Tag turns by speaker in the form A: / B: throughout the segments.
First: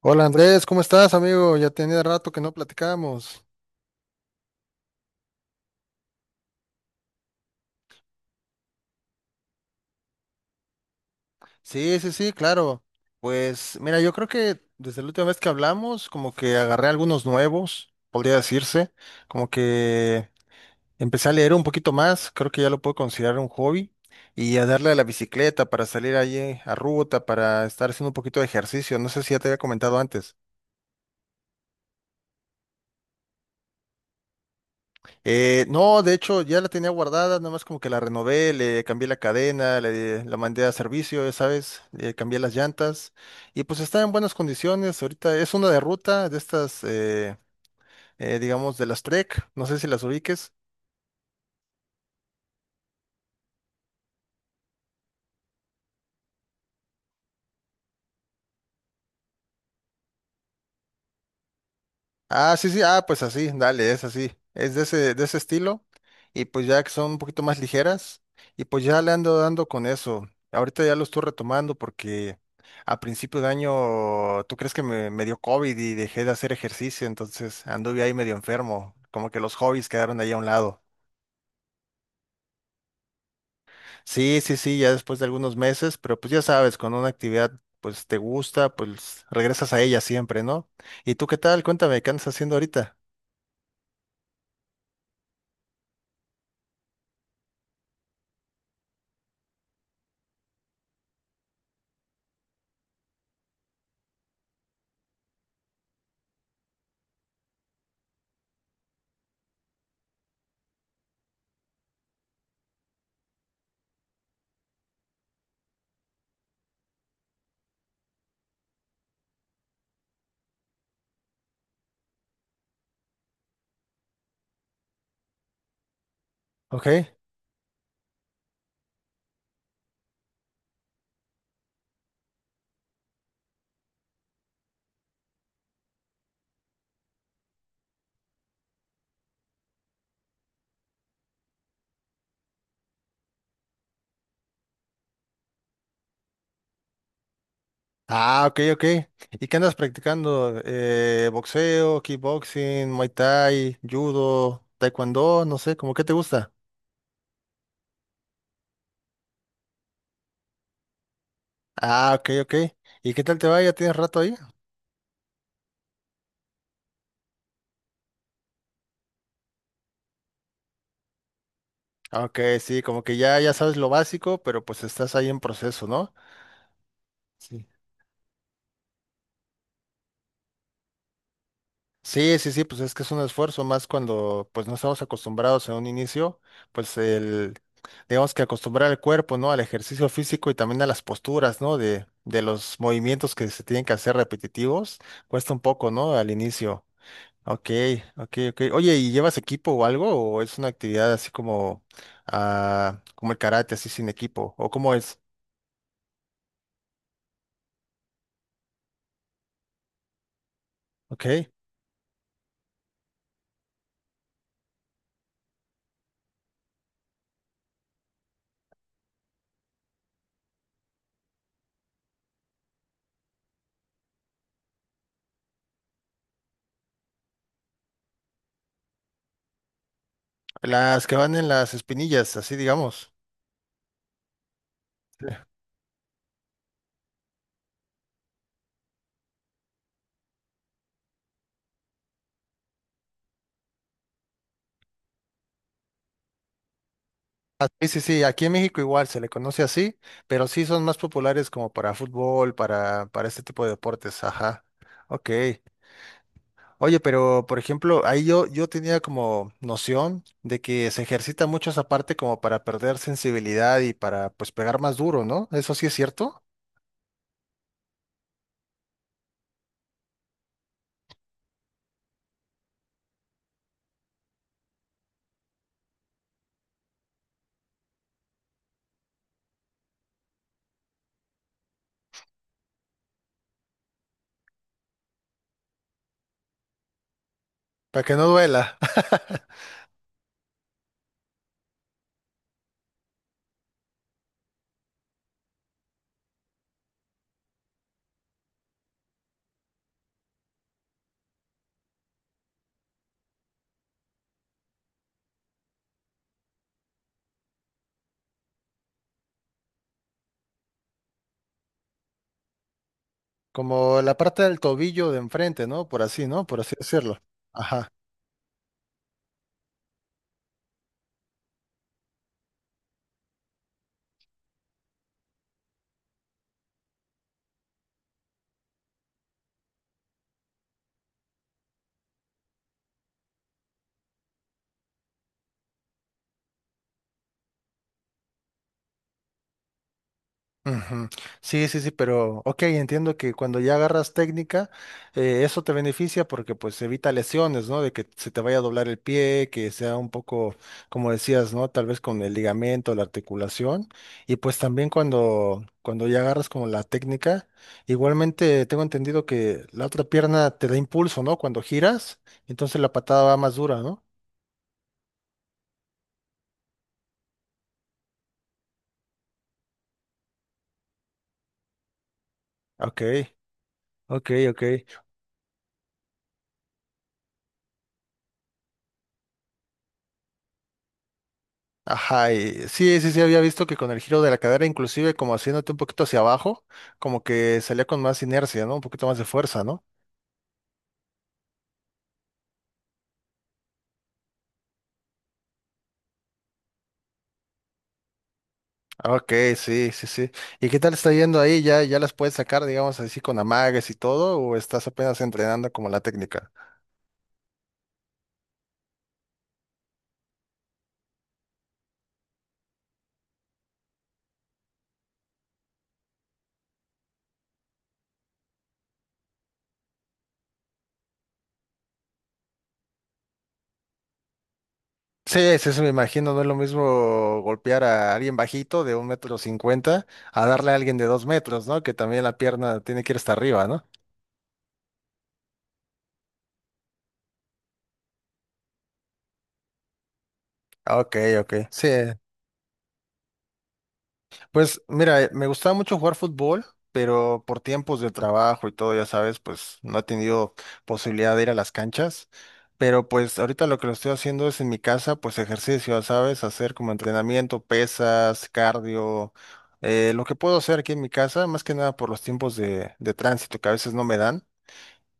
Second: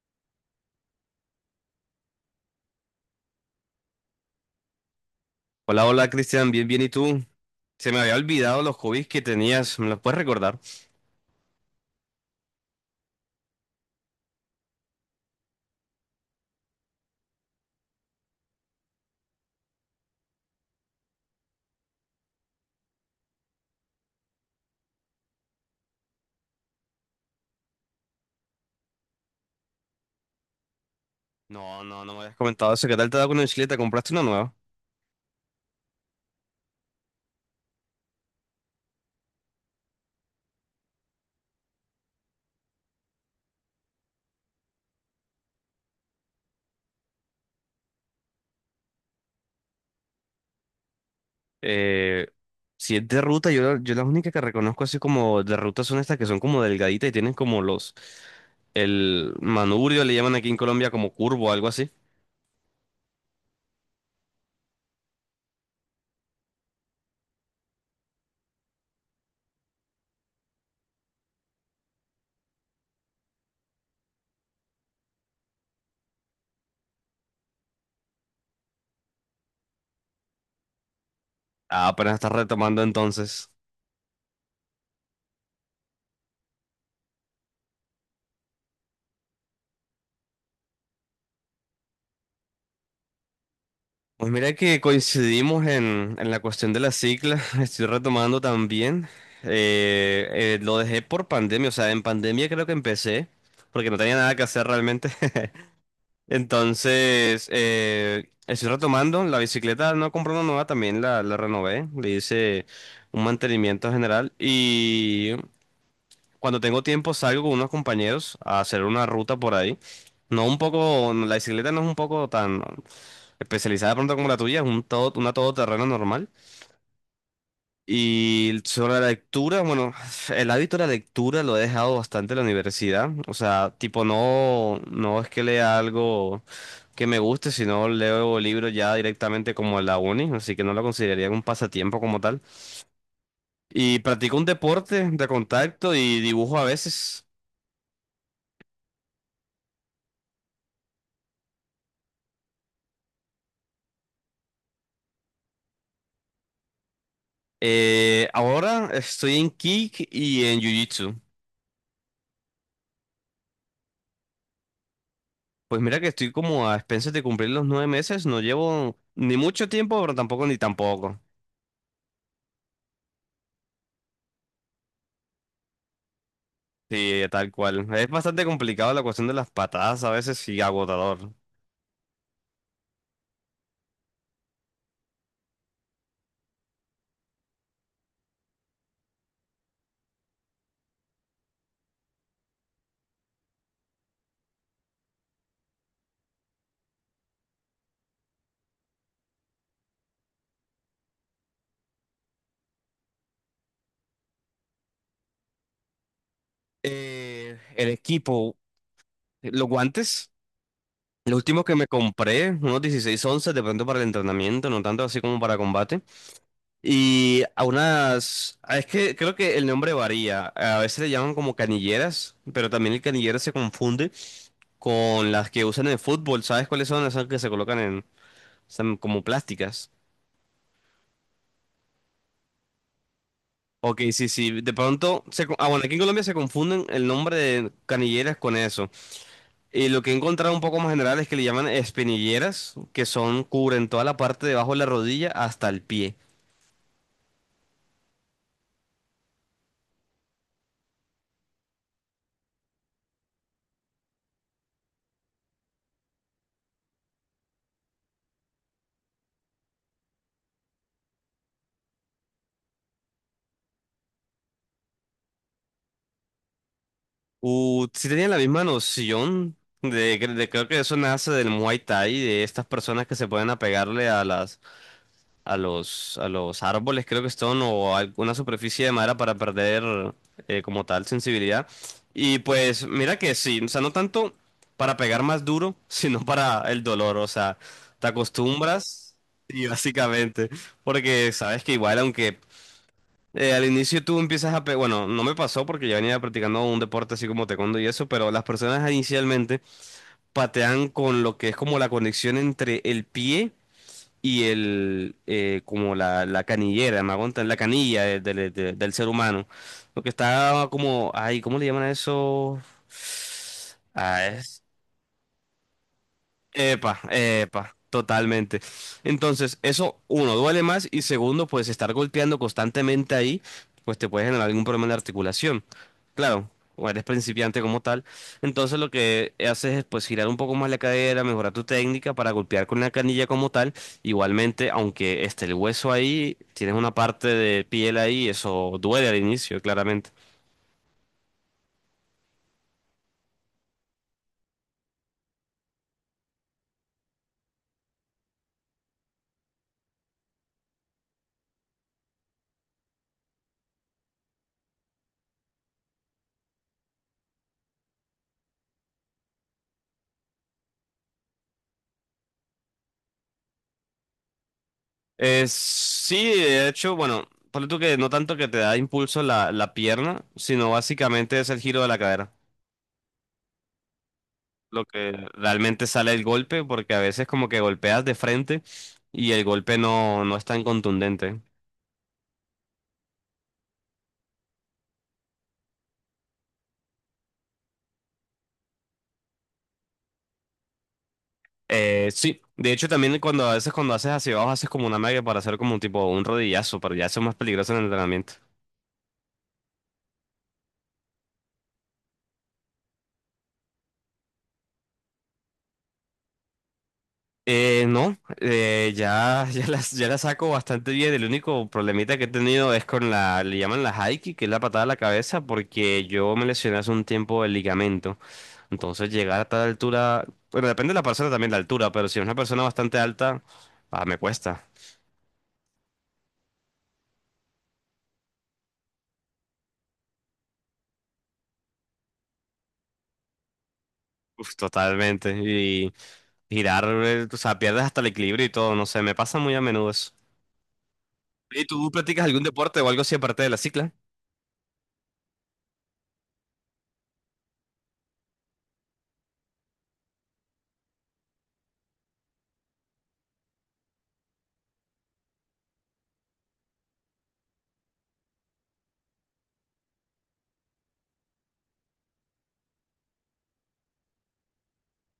A: Hola Andrés, ¿cómo estás, amigo? Ya tenía rato que no platicábamos.
B: Hola, hola Cristian, bien, bien, ¿y tú? Se me había olvidado los hobbies que tenías, ¿me los puedes recordar?
A: Sí, sí, sí, claro. Pues mira, yo creo que desde la última vez que hablamos, como que agarré algunos nuevos, podría decirse, como que empecé a leer un poquito más, creo que ya lo puedo considerar un hobby, y a darle a la bicicleta para salir allí a ruta, para estar haciendo un poquito de ejercicio. No sé si ya te había comentado antes.
B: No, no, no me habías comentado eso, ¿qué tal te ha dado con la bicicleta? ¿Compraste una nueva?
A: No, de hecho ya la tenía guardada, nada más como que la renové, le cambié la cadena, la mandé a servicio, ya sabes, le cambié las llantas y pues está en buenas condiciones. Ahorita es una de ruta de estas, digamos, de las Trek, no sé si las ubiques.
B: Eh, si es de ruta, yo las únicas que reconozco así como de ruta son estas que son como delgaditas y tienen como el manubrio le llaman aquí en Colombia como curvo, algo así.
A: Sí, sí, ah, pues así, dale, es así, es de de ese estilo, y pues ya que son un poquito más ligeras, y pues ya le ando dando con eso. Ahorita ya lo estoy retomando porque a principio de año, ¿tú crees que me dio COVID y dejé de hacer ejercicio? Entonces anduve ahí medio enfermo, como que los hobbies quedaron ahí a un lado.
B: Ah, apenas estás retomando entonces.
A: Sí, sí, sí, ya después de algunos meses, pero pues ya sabes, con una actividad pues te gusta, pues regresas a ella siempre, ¿no? ¿Y tú qué tal? Cuéntame, ¿qué andas haciendo ahorita?
B: Pues mira que coincidimos en la cuestión de la cicla, estoy retomando también. Eh, lo dejé por pandemia, o sea, en pandemia creo que empecé, porque no tenía nada que hacer realmente. Entonces, estoy retomando, la bicicleta no compré una nueva, también la renové, le hice un mantenimiento general y cuando tengo tiempo salgo con unos compañeros a hacer una ruta por ahí. No un poco, la bicicleta no es un poco tan especializada de pronto como la tuya, es un todo, una todoterreno normal.
A: Ok.
B: Y sobre la lectura, bueno, el hábito de la lectura lo he dejado bastante en la universidad. O sea, tipo, no, no es que lea algo que me guste, sino leo libros ya directamente como en la uni, así que no lo consideraría un pasatiempo como tal. Y practico un deporte de contacto y dibujo a veces.
A: Ah, ok, ok. ¿Y qué andas practicando? Boxeo, kickboxing, muay thai, judo, taekwondo, no sé, ¿cómo qué te gusta?
B: Ahora estoy en kick y en jiu-jitsu.
A: Ah, ok, ok. ¿Y qué tal te va? ¿Ya tienes rato ahí?
B: Pues mira que estoy como a expensas de cumplir los 9 meses, no llevo ni mucho tiempo, pero tampoco ni tampoco.
A: Ah, ok, sí, como que ya, ya sabes lo básico, pero pues estás ahí en proceso, ¿no?
B: Sí, tal
A: Sí.
B: cual. Es bastante complicado la cuestión de las patadas a veces y agotador.
A: Sí, sí, sí, pues es que es un esfuerzo más cuando pues no estamos acostumbrados en un inicio, pues el, tenemos que acostumbrar el cuerpo, ¿no? Al ejercicio físico y también a las posturas, ¿no? De los movimientos que se tienen que hacer repetitivos. Cuesta un poco, ¿no? Al inicio. Ok, ok, ok. Oye, ¿y llevas equipo o algo? ¿O es una actividad así como, ah, como el karate, así sin equipo? ¿O cómo es?
B: El equipo, los guantes, los
A: Ok.
B: últimos que me compré, unos 16 11, de pronto para el entrenamiento, no tanto así como para combate. Es que creo que el nombre varía, a veces le llaman como canilleras, pero también el canillero se confunde con las que usan en el fútbol, ¿sabes cuáles son? Esas que se colocan son como plásticas.
A: Las que van en las espinillas, así digamos.
B: Ok, sí, sí. De pronto,
A: Sí.
B: bueno, aquí en Colombia se confunden el nombre de canilleras con eso. Y lo que he encontrado un poco más general es que le llaman espinilleras, que cubren toda la parte debajo de la rodilla hasta el pie.
A: Ah, sí, sí, sí, aquí en México igual se le conoce así, pero sí son más populares como para fútbol, para este tipo de deportes, ajá. Ok. Oye, pero por ejemplo, ahí yo tenía como noción de que se ejercita mucho esa parte como para perder sensibilidad y para pues pegar más duro, ¿no? Eso sí es cierto,
B: Sí tenían la misma noción de creo que eso nace del Muay Thai, de estas personas que se pueden apegarle a los árboles, creo que son, o alguna superficie de madera para perder como tal sensibilidad. Y pues mira que sí, o sea, no tanto para pegar más duro, sino para el dolor, o sea,
A: para
B: te
A: que no duela.
B: acostumbras y básicamente, porque sabes que igual aunque... al inicio tú empiezas bueno, no me pasó porque yo venía practicando un deporte así como taekwondo y eso, pero las personas inicialmente patean con lo que es como la conexión entre el pie y como la canillera, me aguantan la canilla del ser humano. Lo que está como, ay, ¿cómo le llaman a eso?
A: Como la parte del tobillo de enfrente, ¿no? Por así, ¿no? Por así
B: Epa,
A: decirlo.
B: epa,
A: Ajá.
B: totalmente. Entonces, eso, uno, duele más y segundo, pues estar golpeando constantemente ahí, pues te puede generar algún problema de articulación. Claro, o eres principiante como tal. Entonces lo que haces es pues girar un poco más la cadera, mejorar tu técnica para golpear con la canilla como tal. Igualmente, aunque esté el hueso ahí, tienes una parte de piel ahí, eso duele al inicio, claramente.
A: Ujú. Sí, sí, sí, pero ok, entiendo que cuando ya agarras técnica, eso te beneficia porque pues evita lesiones, ¿no? De que se te vaya a doblar el pie, que sea un poco, como decías, ¿no? Tal vez con el ligamento, la articulación. Y pues también cuando ya agarras como la técnica, igualmente tengo entendido que la otra pierna te da impulso, ¿no? Cuando giras, entonces la patada va más dura, ¿no?
B: Sí, de hecho, bueno, ponle tú que no tanto que te da impulso la pierna, sino básicamente es el giro de la cadera,
A: Ok, ok, ok.
B: lo que realmente sale el golpe, porque a veces como que golpeas de frente y el golpe no, no es tan contundente.
A: Ajá, y sí, sí, sí, había visto que con el giro de la cadera, inclusive como haciéndote un poquito hacia abajo, como que salía con más inercia, ¿no? Un poquito más de fuerza, ¿no?
B: Sí, de hecho también cuando a veces cuando haces hacia abajo haces como una magia para hacer como un tipo un rodillazo, pero ya eso es más peligroso en el entrenamiento.
A: Ah, ok, sí, sí, sí. ¿Y qué tal está yendo ahí? ¿Ya, ya las puedes sacar, digamos así, con amagues y todo? ¿O estás apenas entrenando como la técnica?
B: No, ya, ya las saco bastante bien. El único problemita que he tenido es con le llaman la haiki, que es la patada a la cabeza, porque yo me lesioné hace un tiempo el ligamento. Entonces llegar a tal altura, bueno, depende de la persona también la altura, pero si es una persona bastante alta, me cuesta.
A: Sí, sí, sí, me imagino, no es lo mismo golpear a alguien bajito de 1,50 m a darle a alguien de 2 m, ¿no? Que también la pierna tiene que ir hasta arriba, ¿no?
B: Uf, totalmente. Y girar, o sea, pierdes hasta el equilibrio y todo, no sé, me pasa muy a menudo eso.
A: Ah, ok, ok.
B: ¿Y
A: Sí,
B: tú practicas algún deporte o algo así aparte de la cicla?
A: pues mira, me gustaba mucho jugar fútbol, pero por tiempos de trabajo y todo, ya sabes, pues no he tenido posibilidad de ir a las canchas. Pero pues ahorita lo que lo estoy haciendo es en mi casa, pues ejercicio, ya sabes, hacer como entrenamiento, pesas, cardio, lo que puedo hacer aquí en mi casa, más que nada por los tiempos de tránsito que a veces no me dan.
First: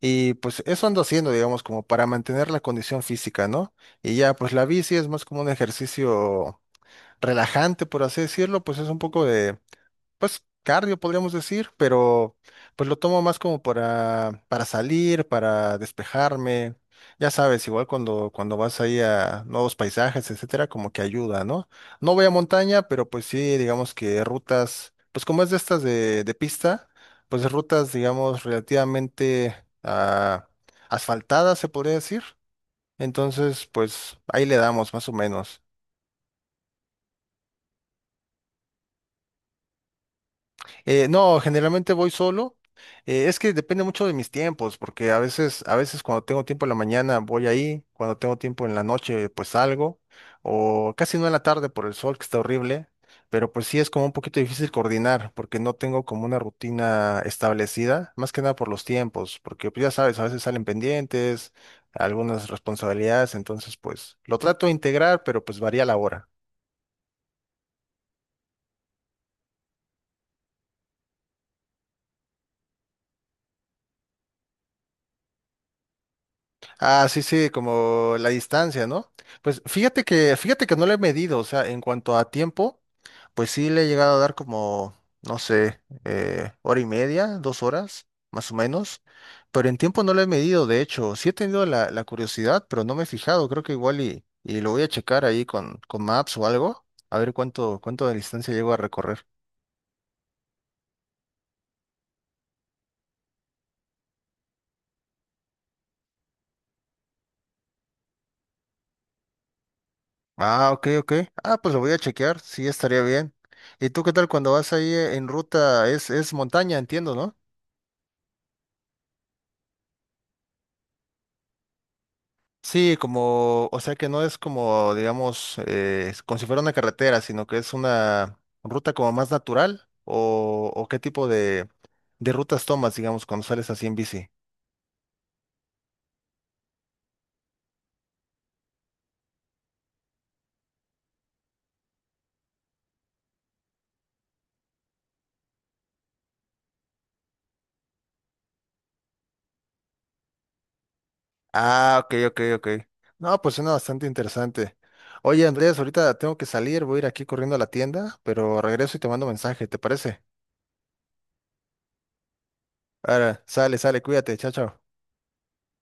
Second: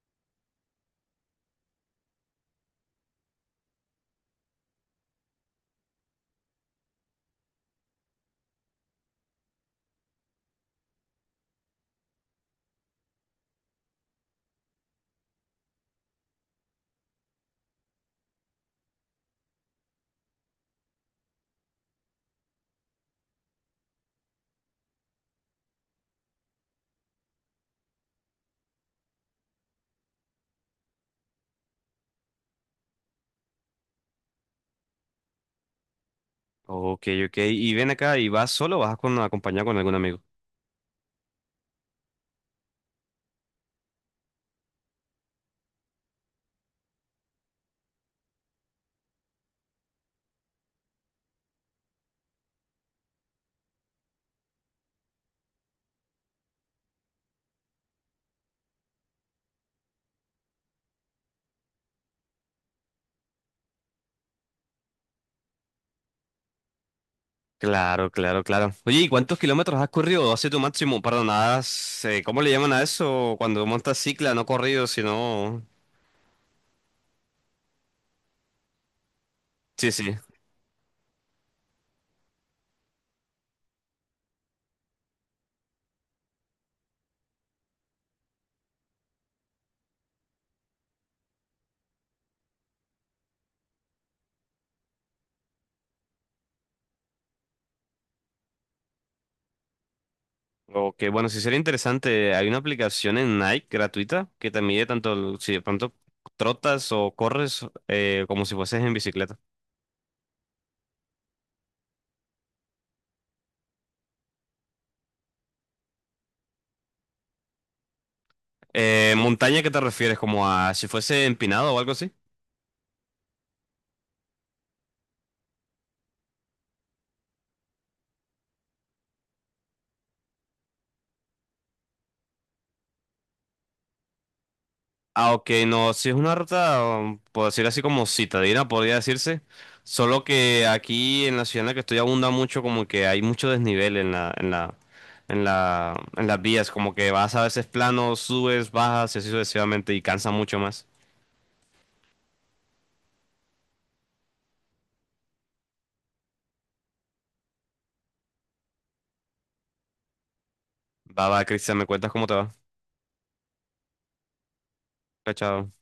A: Y pues eso ando haciendo, digamos, como para mantener la condición física, ¿no? Y ya, pues la bici es más como un ejercicio relajante, por así decirlo, pues es un poco de pues cardio podríamos decir, pero pues lo tomo más como para salir, para despejarme. Ya sabes, igual cuando vas ahí a nuevos paisajes, etcétera, como que ayuda, ¿no? No voy a montaña, pero pues sí, digamos que rutas, pues como es de estas de pista, pues rutas, digamos, relativamente ah, asfaltadas, se podría decir. Entonces, pues ahí le damos más o menos.
B: Ok, ok. ¿Y ven acá y vas solo o vas con acompañado con algún amigo?
A: No, generalmente voy solo. Es que depende mucho de mis tiempos, porque a veces cuando tengo tiempo en la mañana voy ahí, cuando tengo tiempo en la noche pues salgo, o casi no en la tarde por el sol que está horrible, pero pues sí es como un poquito difícil coordinar, porque no tengo como una rutina establecida, más que nada por los tiempos, porque pues ya sabes, a veces salen pendientes, algunas responsabilidades, entonces pues lo trato de integrar, pero pues varía la hora.
B: Claro, claro, claro. Oye, ¿y cuántos kilómetros has corrido? Hace tu máximo, perdón, has, ¿cómo le llaman a eso? Cuando montas cicla, no corrido, sino...
A: Ah, sí, sí, como la distancia, ¿no? Pues
B: Sí, sí.
A: fíjate que no le he medido, o sea, en cuanto a tiempo, pues sí le he llegado a dar como, no sé, 1,5 horas, 2 horas, más o menos, pero en tiempo no lo he medido, de hecho, sí he tenido la curiosidad, pero no me he fijado, creo que igual y lo voy a checar ahí con Maps o algo, a ver cuánto de distancia llego a recorrer.
B: O que, bueno, si sería interesante, hay una aplicación en Nike gratuita que te mide tanto si de pronto trotas o corres como si fueses en bicicleta.
A: Ah, ok, ok. Ah, pues lo voy a chequear, sí estaría bien. ¿Y tú qué tal cuando vas ahí en ruta? Es montaña, entiendo, ¿no?
B: ¿Montaña qué te refieres? ¿Como a si fuese empinado o algo así?
A: Sí, como, o sea que no es como, digamos, es como si fuera una carretera, sino que es una ruta como más natural o qué tipo de rutas tomas, digamos, cuando sales así en bici.
B: Ah, ok, no, si es una ruta, puedo decir así como citadina, podría decirse. Solo que aquí en la ciudad en la que estoy abunda mucho, como que hay mucho desnivel en las vías, como que vas a veces plano, subes, bajas y así sucesivamente y cansa mucho más.
A: Ah, ok, ok, ok. No, pues suena bastante interesante. Oye, Andrés, ahorita tengo que salir, voy a ir aquí corriendo a la tienda, pero regreso y te mando mensaje, ¿te parece?
B: Va, va, Cristian, ¿me cuentas cómo te va?
A: Ahora, sale, sale, cuídate, chao, chao.
B: Chao, chao.